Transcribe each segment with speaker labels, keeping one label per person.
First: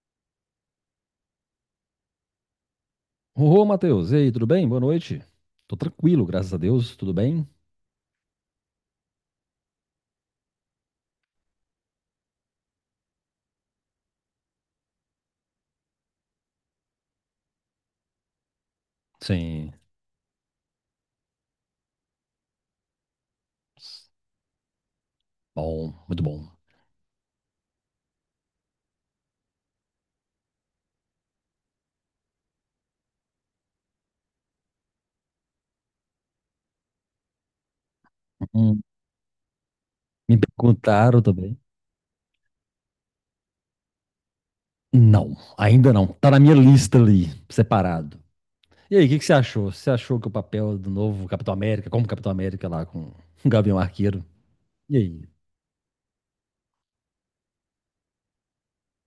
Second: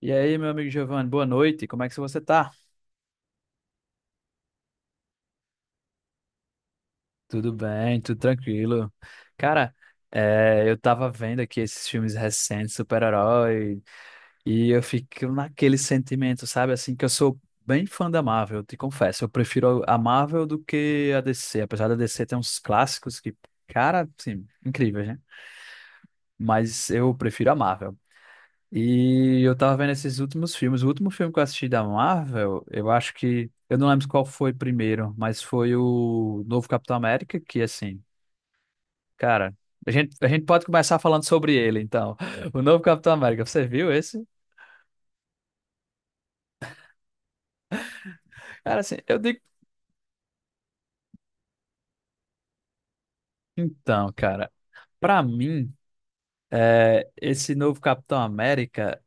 Speaker 1: E aí, meu amigo Giovanni, boa noite. Como é que você tá?
Speaker 2: Ô, Matheus, e aí, tudo bem? Boa noite. Tô tranquilo, graças a Deus, tudo bem?
Speaker 1: Tudo bem, tudo tranquilo. Cara, eu tava vendo aqui esses filmes recentes, super-herói, e eu fico naquele sentimento, sabe? Assim, que eu sou bem fã da Marvel, eu te confesso. Eu
Speaker 2: Sim.
Speaker 1: prefiro a Marvel do que a DC. Apesar da DC ter uns clássicos que, cara, assim, incríveis, né?
Speaker 2: Bom, muito bom.
Speaker 1: Mas eu prefiro a Marvel. E eu tava vendo esses últimos filmes. O último filme que eu assisti da Marvel, eu acho que. Eu não lembro qual foi primeiro, mas foi o novo Capitão América, que assim,
Speaker 2: Hum,
Speaker 1: cara, a gente, a
Speaker 2: Me
Speaker 1: gente pode começar
Speaker 2: perguntaram
Speaker 1: falando sobre
Speaker 2: também.
Speaker 1: ele, então. O novo Capitão América, você viu esse?
Speaker 2: Não, ainda não. Tá na minha lista ali, separado.
Speaker 1: Cara,
Speaker 2: E
Speaker 1: assim,
Speaker 2: aí, o que
Speaker 1: eu
Speaker 2: que você
Speaker 1: digo.
Speaker 2: achou? Você achou que o papel do novo Capitão América, como Capitão América lá com o Gavião
Speaker 1: Então,
Speaker 2: Arqueiro?
Speaker 1: cara,
Speaker 2: E aí?
Speaker 1: pra mim, esse novo Capitão América.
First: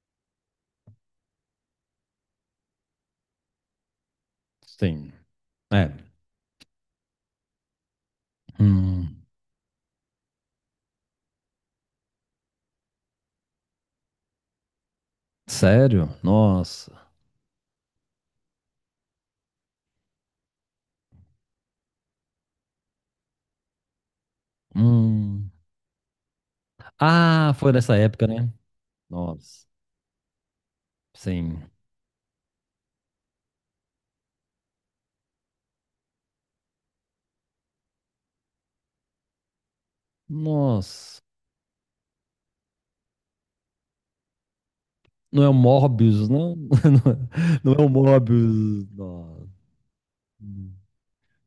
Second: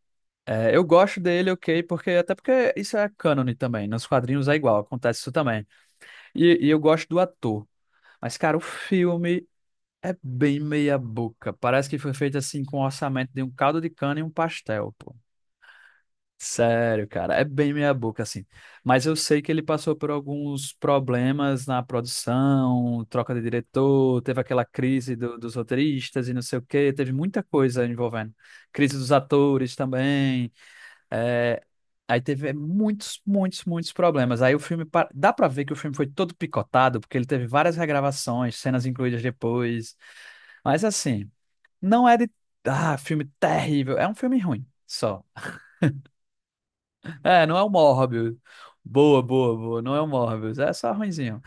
Speaker 1: Eu gosto dele, ok, porque até porque isso é cânone também, nos quadrinhos é igual,
Speaker 2: Sim.
Speaker 1: acontece isso também.
Speaker 2: É.
Speaker 1: E eu gosto do ator. Mas, cara, o
Speaker 2: Hum,
Speaker 1: filme é bem meia boca. Parece que foi feito assim com o orçamento de um caldo de cana e um pastel, pô.
Speaker 2: sério? Nossa.
Speaker 1: Sério, cara, é bem meia boca assim. Mas eu sei que ele passou por alguns problemas na produção, troca de diretor, teve aquela crise
Speaker 2: Hum.
Speaker 1: dos roteiristas e não sei o quê, teve muita
Speaker 2: Ah, foi
Speaker 1: coisa
Speaker 2: nessa época,
Speaker 1: envolvendo.
Speaker 2: né?
Speaker 1: Crise dos
Speaker 2: Nossa.
Speaker 1: atores também. é,
Speaker 2: Sim.
Speaker 1: Aí teve muitos, muitos, muitos problemas. Aí o filme, dá pra ver que o filme foi todo picotado, porque ele teve várias regravações, cenas incluídas depois. Mas
Speaker 2: Nossa.
Speaker 1: assim. Não é de. Ah, filme terrível. É um filme ruim, só.
Speaker 2: Não é o Morbius, não.
Speaker 1: É, não é o
Speaker 2: Não é o
Speaker 1: Morbius.
Speaker 2: Morbius.
Speaker 1: Boa,
Speaker 2: Não.
Speaker 1: boa, boa. Não é o Morbius. É só ruinzinho.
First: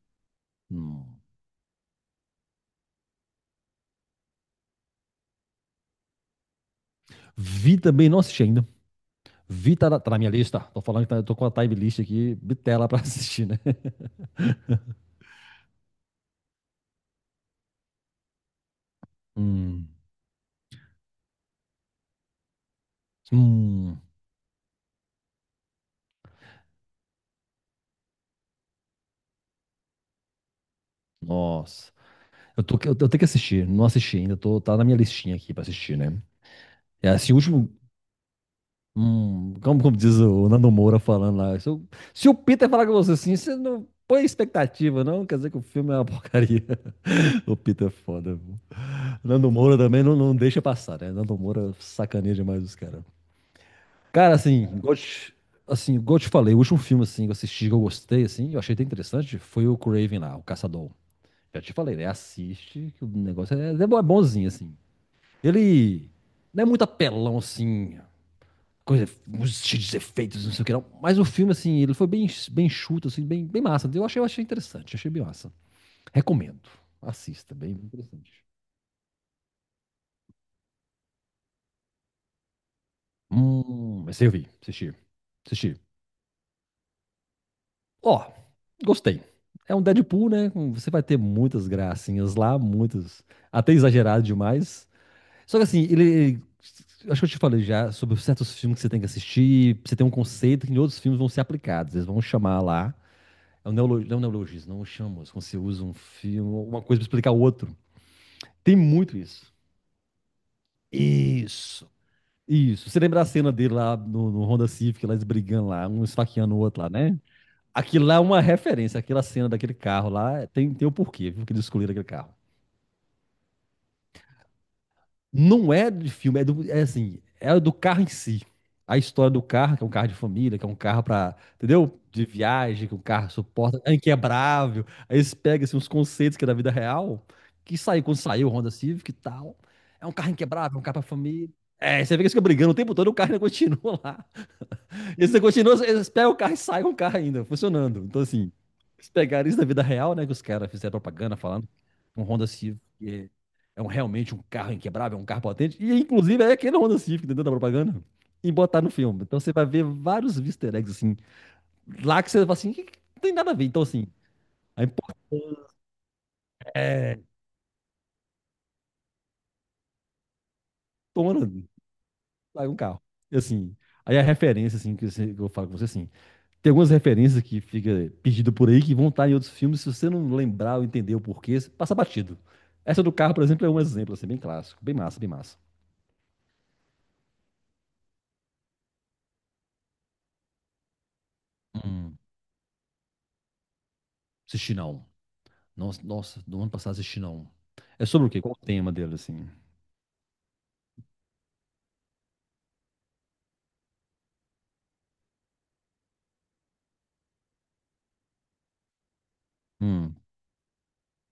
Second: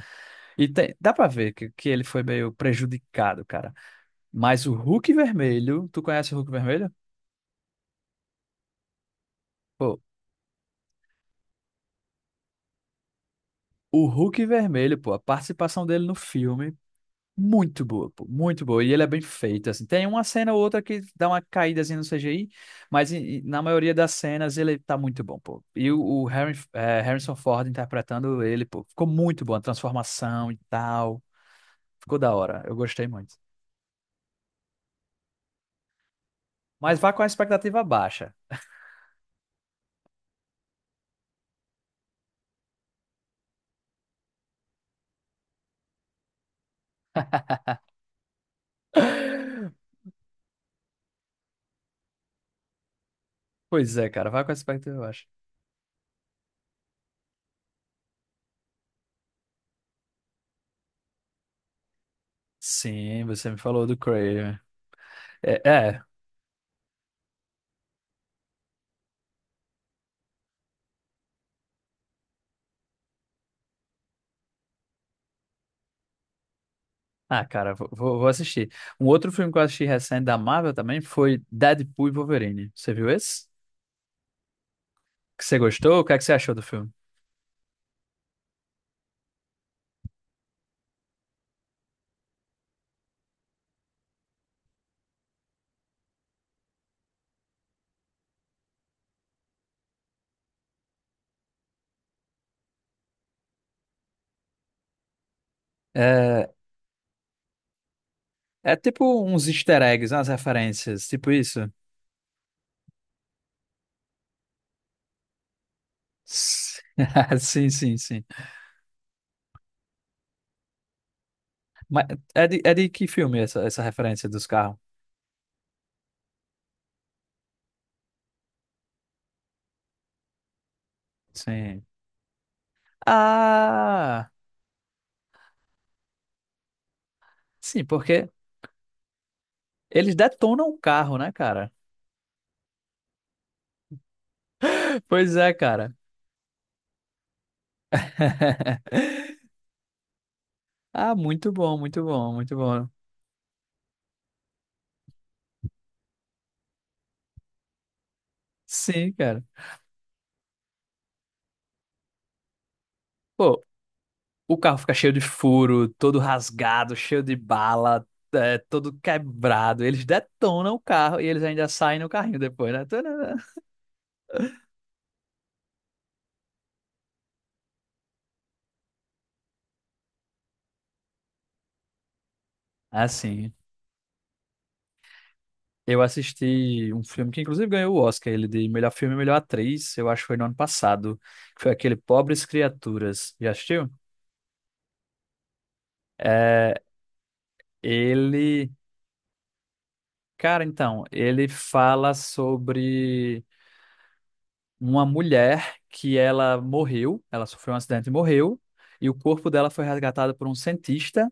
Speaker 1: Dá
Speaker 2: Não.
Speaker 1: pra ver que, ele foi meio prejudicado, cara. Mas o Hulk Vermelho. Tu conhece o Hulk Vermelho?
Speaker 2: Vi também, não assisti ainda. Vi,
Speaker 1: Pô,
Speaker 2: tá na minha lista. Tô falando que tá, eu tô com a time list aqui, bitela pra assistir, né?
Speaker 1: o Hulk Vermelho, pô, a participação dele no filme. Muito boa, pô, muito boa. E ele é bem feito, assim.
Speaker 2: Hum.
Speaker 1: Tem uma cena ou outra que dá uma caída assim, no CGI, mas na maioria
Speaker 2: Hum.
Speaker 1: das cenas ele tá muito bom, pô. E o Harry, é, Harrison Ford interpretando ele, pô, ficou muito bom. A transformação e tal.
Speaker 2: Nossa.
Speaker 1: Ficou da hora. Eu
Speaker 2: Eu
Speaker 1: gostei
Speaker 2: tenho que
Speaker 1: muito.
Speaker 2: assistir, não assisti ainda. Tô, tá na minha listinha aqui pra assistir, né?
Speaker 1: Mas
Speaker 2: É
Speaker 1: vá com a
Speaker 2: assim, o último.
Speaker 1: expectativa baixa.
Speaker 2: Como, como diz o Nando Moura falando lá. Se o Peter falar com você assim, você não põe expectativa, não. Quer dizer que o filme é uma porcaria. O Peter é foda, viu? Nando Moura também não, não deixa passar, né? Nando Moura sacaneia demais os caras.
Speaker 1: Pois é, cara,
Speaker 2: Cara,
Speaker 1: vá com a
Speaker 2: assim, igual eu
Speaker 1: expectativa baixa.
Speaker 2: te- Assim, igual eu te falei, o último filme assim, que eu assisti, que eu gostei, assim, eu achei até interessante, foi o Craven lá, o Caçador. Já te falei, né? Assiste, que o
Speaker 1: Sim, você
Speaker 2: negócio
Speaker 1: me
Speaker 2: é,
Speaker 1: falou do
Speaker 2: é bonzinho,
Speaker 1: Craven.
Speaker 2: assim.
Speaker 1: É, é.
Speaker 2: Ele não é muito apelão, assim, coisa, uns cheios de efeitos, não sei o que não, mas o filme, assim, ele foi bem, bem chuto, assim, bem, bem massa. Eu achei interessante, achei bem massa. Recomendo.
Speaker 1: Ah,
Speaker 2: Assista, bem
Speaker 1: cara, vou
Speaker 2: interessante.
Speaker 1: assistir. Um outro filme que eu assisti recente da Marvel também foi Deadpool e Wolverine. Você viu esse?
Speaker 2: Mas eu vi, assisti.
Speaker 1: Que você
Speaker 2: Assisti.
Speaker 1: gostou? O que é que você achou do filme?
Speaker 2: Ó, gostei. É um Deadpool, né? Você vai ter muitas gracinhas lá, muitas. Até exagerado demais. Só que assim, ele. Ele- Acho que eu te falei já sobre certos filmes que você tem que assistir. Você tem um conceito que em outros filmes vão ser aplicados. Eles vão chamar lá. Não é um neologismo, não chama. Quando você usa um filme,
Speaker 1: É,
Speaker 2: uma coisa pra explicar o outro.
Speaker 1: é
Speaker 2: Tem muito
Speaker 1: tipo uns
Speaker 2: isso.
Speaker 1: easter eggs, umas referências, tipo isso.
Speaker 2: Isso. Isso. Você lembra a cena dele lá no Honda Civic, lá eles brigando lá, um esfaqueando o
Speaker 1: S-
Speaker 2: outro lá, né?
Speaker 1: Sim, sim,
Speaker 2: Aquilo lá é
Speaker 1: sim.
Speaker 2: uma referência, aquela cena daquele carro lá tem, tem o porquê, viu, que eles escolheram aquele
Speaker 1: Mas
Speaker 2: carro.
Speaker 1: é de que filme essa, essa referência dos carros?
Speaker 2: Não é de filme, é, do, é assim, é do carro em si. A história do carro, que é um carro de família, que é um carro pra,
Speaker 1: Sim.
Speaker 2: entendeu? De viagem, que o carro suporta, é
Speaker 1: Ah,
Speaker 2: inquebrável. Aí eles pegam assim, uns conceitos que é da vida real, que
Speaker 1: sim,
Speaker 2: saiu quando
Speaker 1: porque
Speaker 2: saiu o Honda Civic e tal. É um
Speaker 1: eles
Speaker 2: carro
Speaker 1: detonam
Speaker 2: inquebrável,
Speaker 1: o
Speaker 2: é um carro pra
Speaker 1: carro, né,
Speaker 2: família.
Speaker 1: cara?
Speaker 2: É, você vê que eles ficam brigando o tempo todo e o carro ainda continua lá. E
Speaker 1: Pois
Speaker 2: você
Speaker 1: é,
Speaker 2: continua,
Speaker 1: cara.
Speaker 2: eles pegam o carro e saem com o carro ainda, funcionando. Então, assim, eles pegaram isso da vida real, né? Que os caras fizeram
Speaker 1: Ah,
Speaker 2: propaganda
Speaker 1: muito
Speaker 2: falando
Speaker 1: bom, muito
Speaker 2: que um
Speaker 1: bom,
Speaker 2: Honda
Speaker 1: muito
Speaker 2: Civic
Speaker 1: bom.
Speaker 2: é, é um, realmente um carro inquebrável, é um carro potente. E, inclusive, é aquele Honda Civic dentro da propaganda e botar no
Speaker 1: Sim,
Speaker 2: filme. Então,
Speaker 1: cara.
Speaker 2: você vai ver vários easter eggs, assim, lá que você fala assim, que não tem nada a ver.
Speaker 1: Pô,
Speaker 2: Então, assim,
Speaker 1: o carro
Speaker 2: a
Speaker 1: fica cheio de furo, todo rasgado, cheio de bala, é, todo quebrado. Eles detonam o carro e eles
Speaker 2: importona
Speaker 1: ainda saem no carrinho
Speaker 2: sai
Speaker 1: depois,
Speaker 2: um
Speaker 1: né?
Speaker 2: carro.
Speaker 1: Tanana.
Speaker 2: E, assim, aí a referência, assim, que eu falo com você, assim, tem algumas referências que fica pedido por aí que vão estar em outros filmes. Se você não lembrar ou entender o porquê, você passa batido. Essa do carro, por
Speaker 1: Assim,
Speaker 2: exemplo, é um exemplo, assim, bem clássico. Bem massa, bem massa.
Speaker 1: eu assisti um filme que inclusive ganhou o Oscar, ele de melhor filme e melhor atriz, eu acho que foi no ano passado, que foi aquele
Speaker 2: Hum,
Speaker 1: Pobres Criaturas. Já assistiu?
Speaker 2: assisti não. Nossa, nossa, no ano
Speaker 1: É,
Speaker 2: passado assisti não. É sobre o quê? Qual o
Speaker 1: ele...
Speaker 2: tema dele, assim?
Speaker 1: Cara, então, ele fala sobre uma mulher que ela morreu, ela sofreu um acidente e morreu, e o corpo dela foi
Speaker 2: Hum.
Speaker 1: resgatado por um cientista.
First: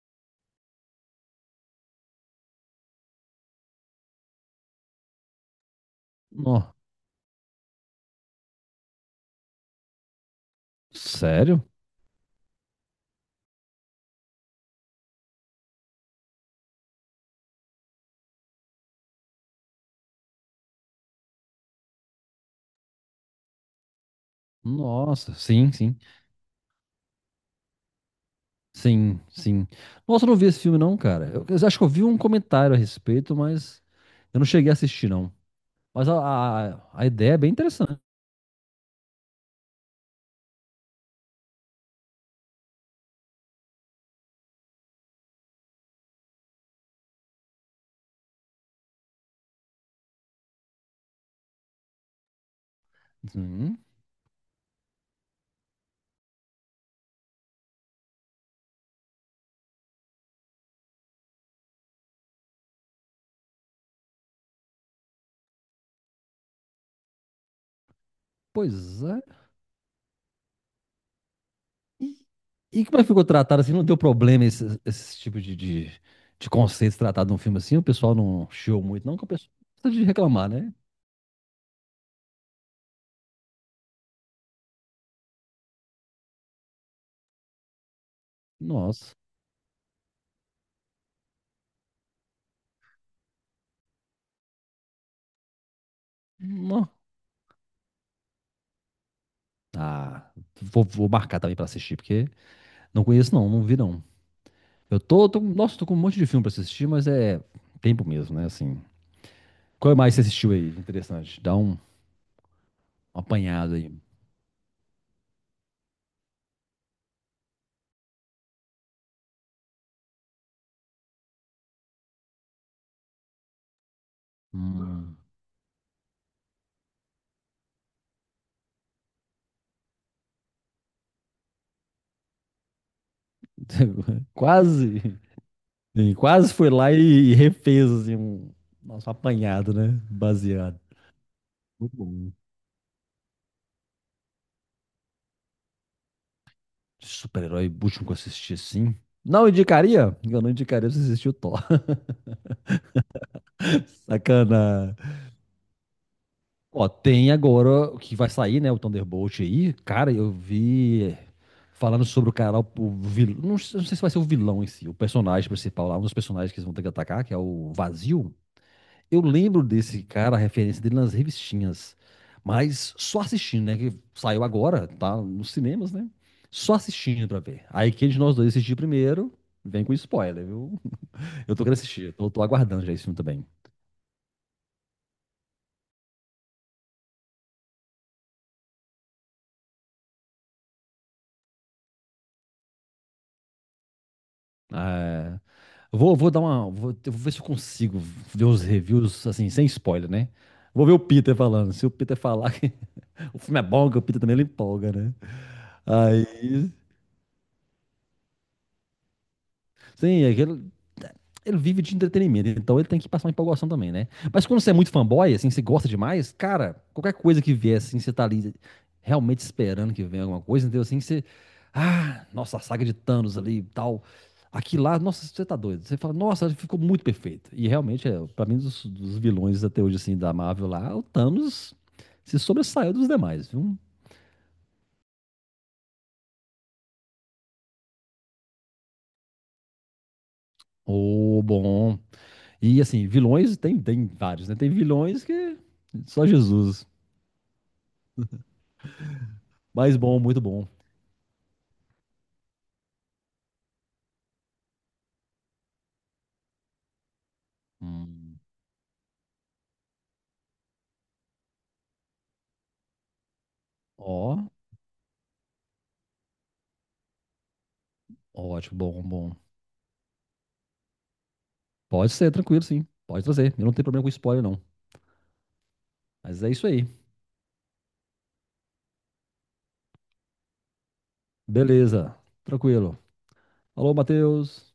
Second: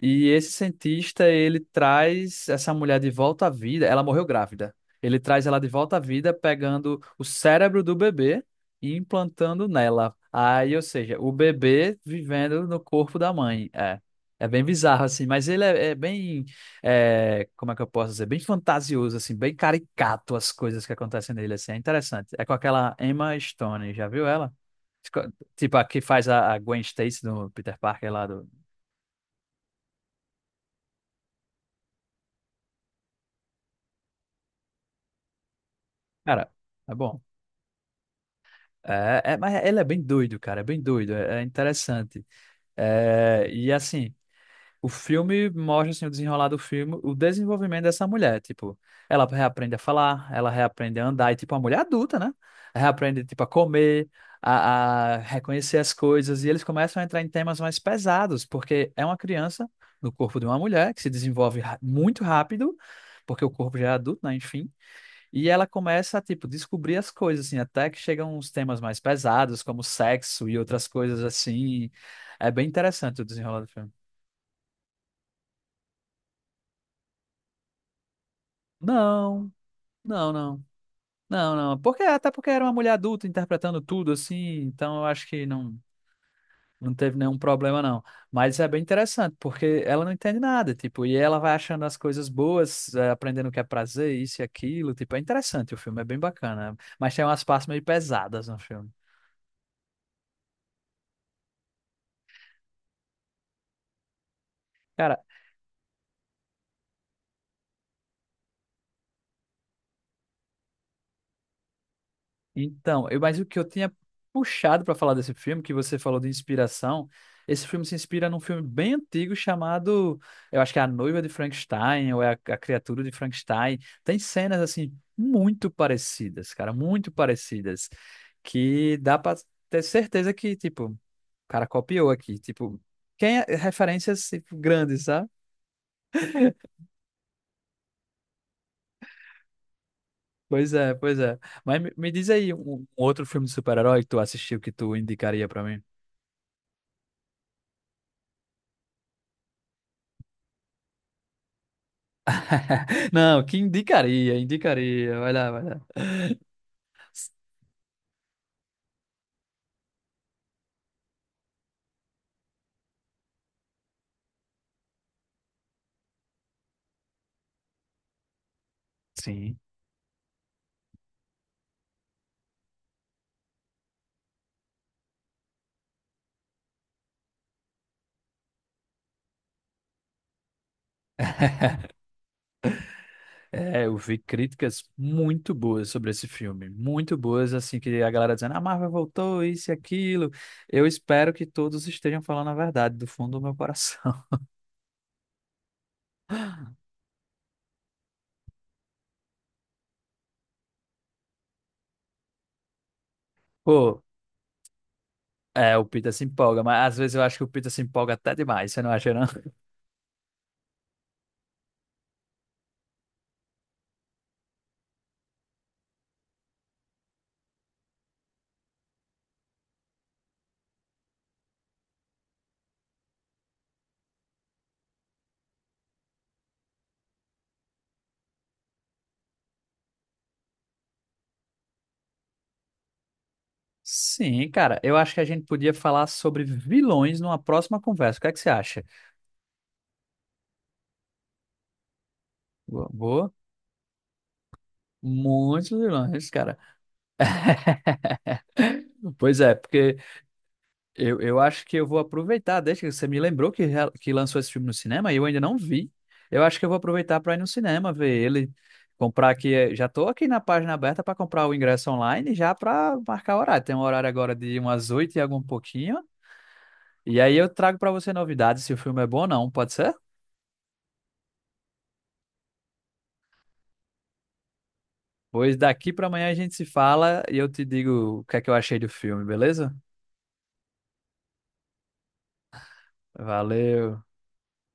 Speaker 1: E esse cientista, ele traz essa mulher de volta à vida. Ela morreu grávida. Ele traz ela de volta à vida,
Speaker 2: Nó.
Speaker 1: pegando o cérebro do bebê e implantando nela. Aí, ou seja, o
Speaker 2: Sério?
Speaker 1: bebê vivendo no corpo da mãe. É, é bem bizarro, assim. Mas é bem, é, como é que eu posso dizer? Bem fantasioso, assim. Bem caricato as coisas que acontecem nele, assim. É interessante. É com aquela Emma Stone. Já viu ela?
Speaker 2: Nossa, sim,
Speaker 1: Tipo, a
Speaker 2: sim.
Speaker 1: que faz a Gwen Stacy do Peter Parker lá do...
Speaker 2: Sim, sim. Nossa, eu não vi esse filme, não, cara. Eu acho que eu vi um comentário a respeito, mas eu não cheguei a assistir, não. Mas
Speaker 1: Cara, é
Speaker 2: a
Speaker 1: bom.
Speaker 2: ideia é bem interessante.
Speaker 1: Mas ele é bem doido, cara, é bem doido, é interessante. É, e assim, o filme mostra assim, o desenrolar do filme, o desenvolvimento dessa mulher, tipo, ela reaprende a falar, ela reaprende a andar, e tipo, uma mulher adulta, né? Reaprende, tipo, a
Speaker 2: Hum,
Speaker 1: comer, a reconhecer as coisas, e eles começam a entrar em temas mais pesados, porque é uma criança no corpo de uma mulher que se desenvolve muito rápido, porque o corpo já é adulto, né? Enfim. E ela começa a, tipo, descobrir as coisas, assim, até que chegam uns temas mais
Speaker 2: pois é.
Speaker 1: pesados, como sexo e outras coisas assim.
Speaker 2: E,
Speaker 1: É bem
Speaker 2: e como é que
Speaker 1: interessante
Speaker 2: ficou
Speaker 1: o desenrolar
Speaker 2: tratado
Speaker 1: do
Speaker 2: assim? Não
Speaker 1: filme.
Speaker 2: deu problema esse, esse tipo de conceitos tratados num filme assim? O pessoal não chiou muito, não, que o pessoal
Speaker 1: Não,
Speaker 2: gosta de
Speaker 1: não,
Speaker 2: reclamar,
Speaker 1: não.
Speaker 2: né?
Speaker 1: Não, não. Porque, até porque era uma mulher adulta interpretando tudo, assim, então eu acho que não, não teve nenhum problema, não. Mas é bem
Speaker 2: Nossa.
Speaker 1: interessante, porque ela não entende nada, tipo, e ela vai achando as coisas boas, aprendendo o que é prazer, isso e aquilo, tipo, é interessante o filme, é bem bacana.
Speaker 2: Não.
Speaker 1: Mas tem umas partes meio pesadas no filme.
Speaker 2: Ah, vou, vou marcar também pra assistir, porque não conheço, não, não vi, não. Eu
Speaker 1: Cara,
Speaker 2: tô, tô, nossa, tô com um monte de filme pra assistir, mas é tempo mesmo, né? Assim, qual mais você assistiu aí? Interessante. Dá um,
Speaker 1: então,
Speaker 2: um
Speaker 1: mas o que eu
Speaker 2: apanhado aí.
Speaker 1: tinha puxado para falar desse filme, que você falou de inspiração, esse filme se inspira num filme bem antigo chamado, eu acho que é A Noiva de Frankenstein, ou é a Criatura de Frankenstein. Tem cenas, assim,
Speaker 2: Hum.
Speaker 1: muito parecidas, cara, muito parecidas, que dá para ter certeza que, tipo, o cara copiou aqui, tipo, quem é, referências, tipo, grandes,
Speaker 2: Quase,
Speaker 1: sabe?
Speaker 2: sim, quase foi lá e refez, assim, um, nosso apanhado, né?
Speaker 1: Pois
Speaker 2: Baseado.
Speaker 1: é, pois é. Mas
Speaker 2: Muito
Speaker 1: me diz
Speaker 2: bom.
Speaker 1: aí um outro filme de super-herói que tu assistiu que tu indicaria para mim.
Speaker 2: De super-herói último que eu assisti assim. Não indicaria? Eu não indicaria você assistir o Thor.
Speaker 1: Não, que indicaria,
Speaker 2: Sacana.
Speaker 1: indicaria. Vai lá, vai lá.
Speaker 2: Ó, tem agora o que vai sair, né? O Thunderbolt aí. Cara, eu vi falando sobre o cara, o vilão. Não, sei não sei se vai ser o vilão em si, o personagem principal lá, um dos personagens que eles vão ter que atacar, que é o Vazio. Eu
Speaker 1: Sim.
Speaker 2: lembro desse cara, a referência dele nas revistinhas, mas só assistindo, né? Que saiu agora, tá nos cinemas, né? Só assistindo pra ver. Aí quem de nós dois assistir primeiro, vem com spoiler, viu? Eu tô querendo assistir, tô, tô aguardando já esse filme também.
Speaker 1: É, eu vi críticas muito boas sobre esse filme, muito boas, assim, que a galera dizendo, a Marvel voltou, isso e aquilo. Eu espero que todos estejam falando a verdade do fundo do meu coração.
Speaker 2: É, vou, vou dar uma. Eu vou ver se eu consigo ver os reviews, assim, sem spoiler, né? Vou ver o Peter falando. Se o Peter falar que o filme é bom, que o
Speaker 1: Pô,
Speaker 2: Peter também ele empolga, né?
Speaker 1: é, o Peter se empolga,
Speaker 2: Aí.
Speaker 1: mas às vezes eu acho que o Peter se empolga até demais, você não acha, não?
Speaker 2: Sim, aquele, ele vive de entretenimento, então ele tem que passar uma empolgação também, né? Mas quando você é muito fanboy, assim, você gosta demais, cara, qualquer coisa que vier, assim, você tá ali realmente esperando que venha alguma coisa, entendeu? Assim, você. Ah, nossa, a saga de Thanos ali e tal. Aqui lá, nossa, você tá doido. Você fala, nossa, ficou muito perfeito. E realmente, é, pra mim, dos vilões até hoje, assim, da Marvel lá, o Thanos se sobressaiu dos demais, viu?
Speaker 1: Sim, cara, eu acho que a gente podia falar sobre vilões numa próxima conversa. O que é que você acha?
Speaker 2: Ô, bom. E
Speaker 1: Boa,
Speaker 2: assim,
Speaker 1: boa.
Speaker 2: vilões tem, tem vários, né? Tem vilões que.
Speaker 1: Muitos
Speaker 2: Só
Speaker 1: vilões, cara.
Speaker 2: Jesus.
Speaker 1: Pois é,
Speaker 2: Mas
Speaker 1: porque
Speaker 2: bom, muito bom.
Speaker 1: eu acho que eu vou aproveitar, desde que você me lembrou que, que lançou esse filme no cinema e eu ainda não vi. Eu acho que eu vou aproveitar para ir no cinema ver
Speaker 2: Hum,
Speaker 1: ele, comprar aqui. Já tô aqui na página aberta para comprar o ingresso online já para marcar o horário. Tem um horário agora
Speaker 2: Ó,
Speaker 1: de umas oito e algum pouquinho. E aí eu trago para você novidades se o
Speaker 2: ótimo,
Speaker 1: filme
Speaker 2: bom,
Speaker 1: é bom ou
Speaker 2: bom.
Speaker 1: não, pode ser?
Speaker 2: Pode ser, tranquilo, sim. Pode trazer. Eu não tenho problema com spoiler, não.
Speaker 1: Pois daqui para amanhã a
Speaker 2: Mas é
Speaker 1: gente se
Speaker 2: isso aí.
Speaker 1: fala e eu te digo o que é que eu achei do filme, beleza?
Speaker 2: Beleza, tranquilo. Alô,
Speaker 1: Valeu.
Speaker 2: Matheus.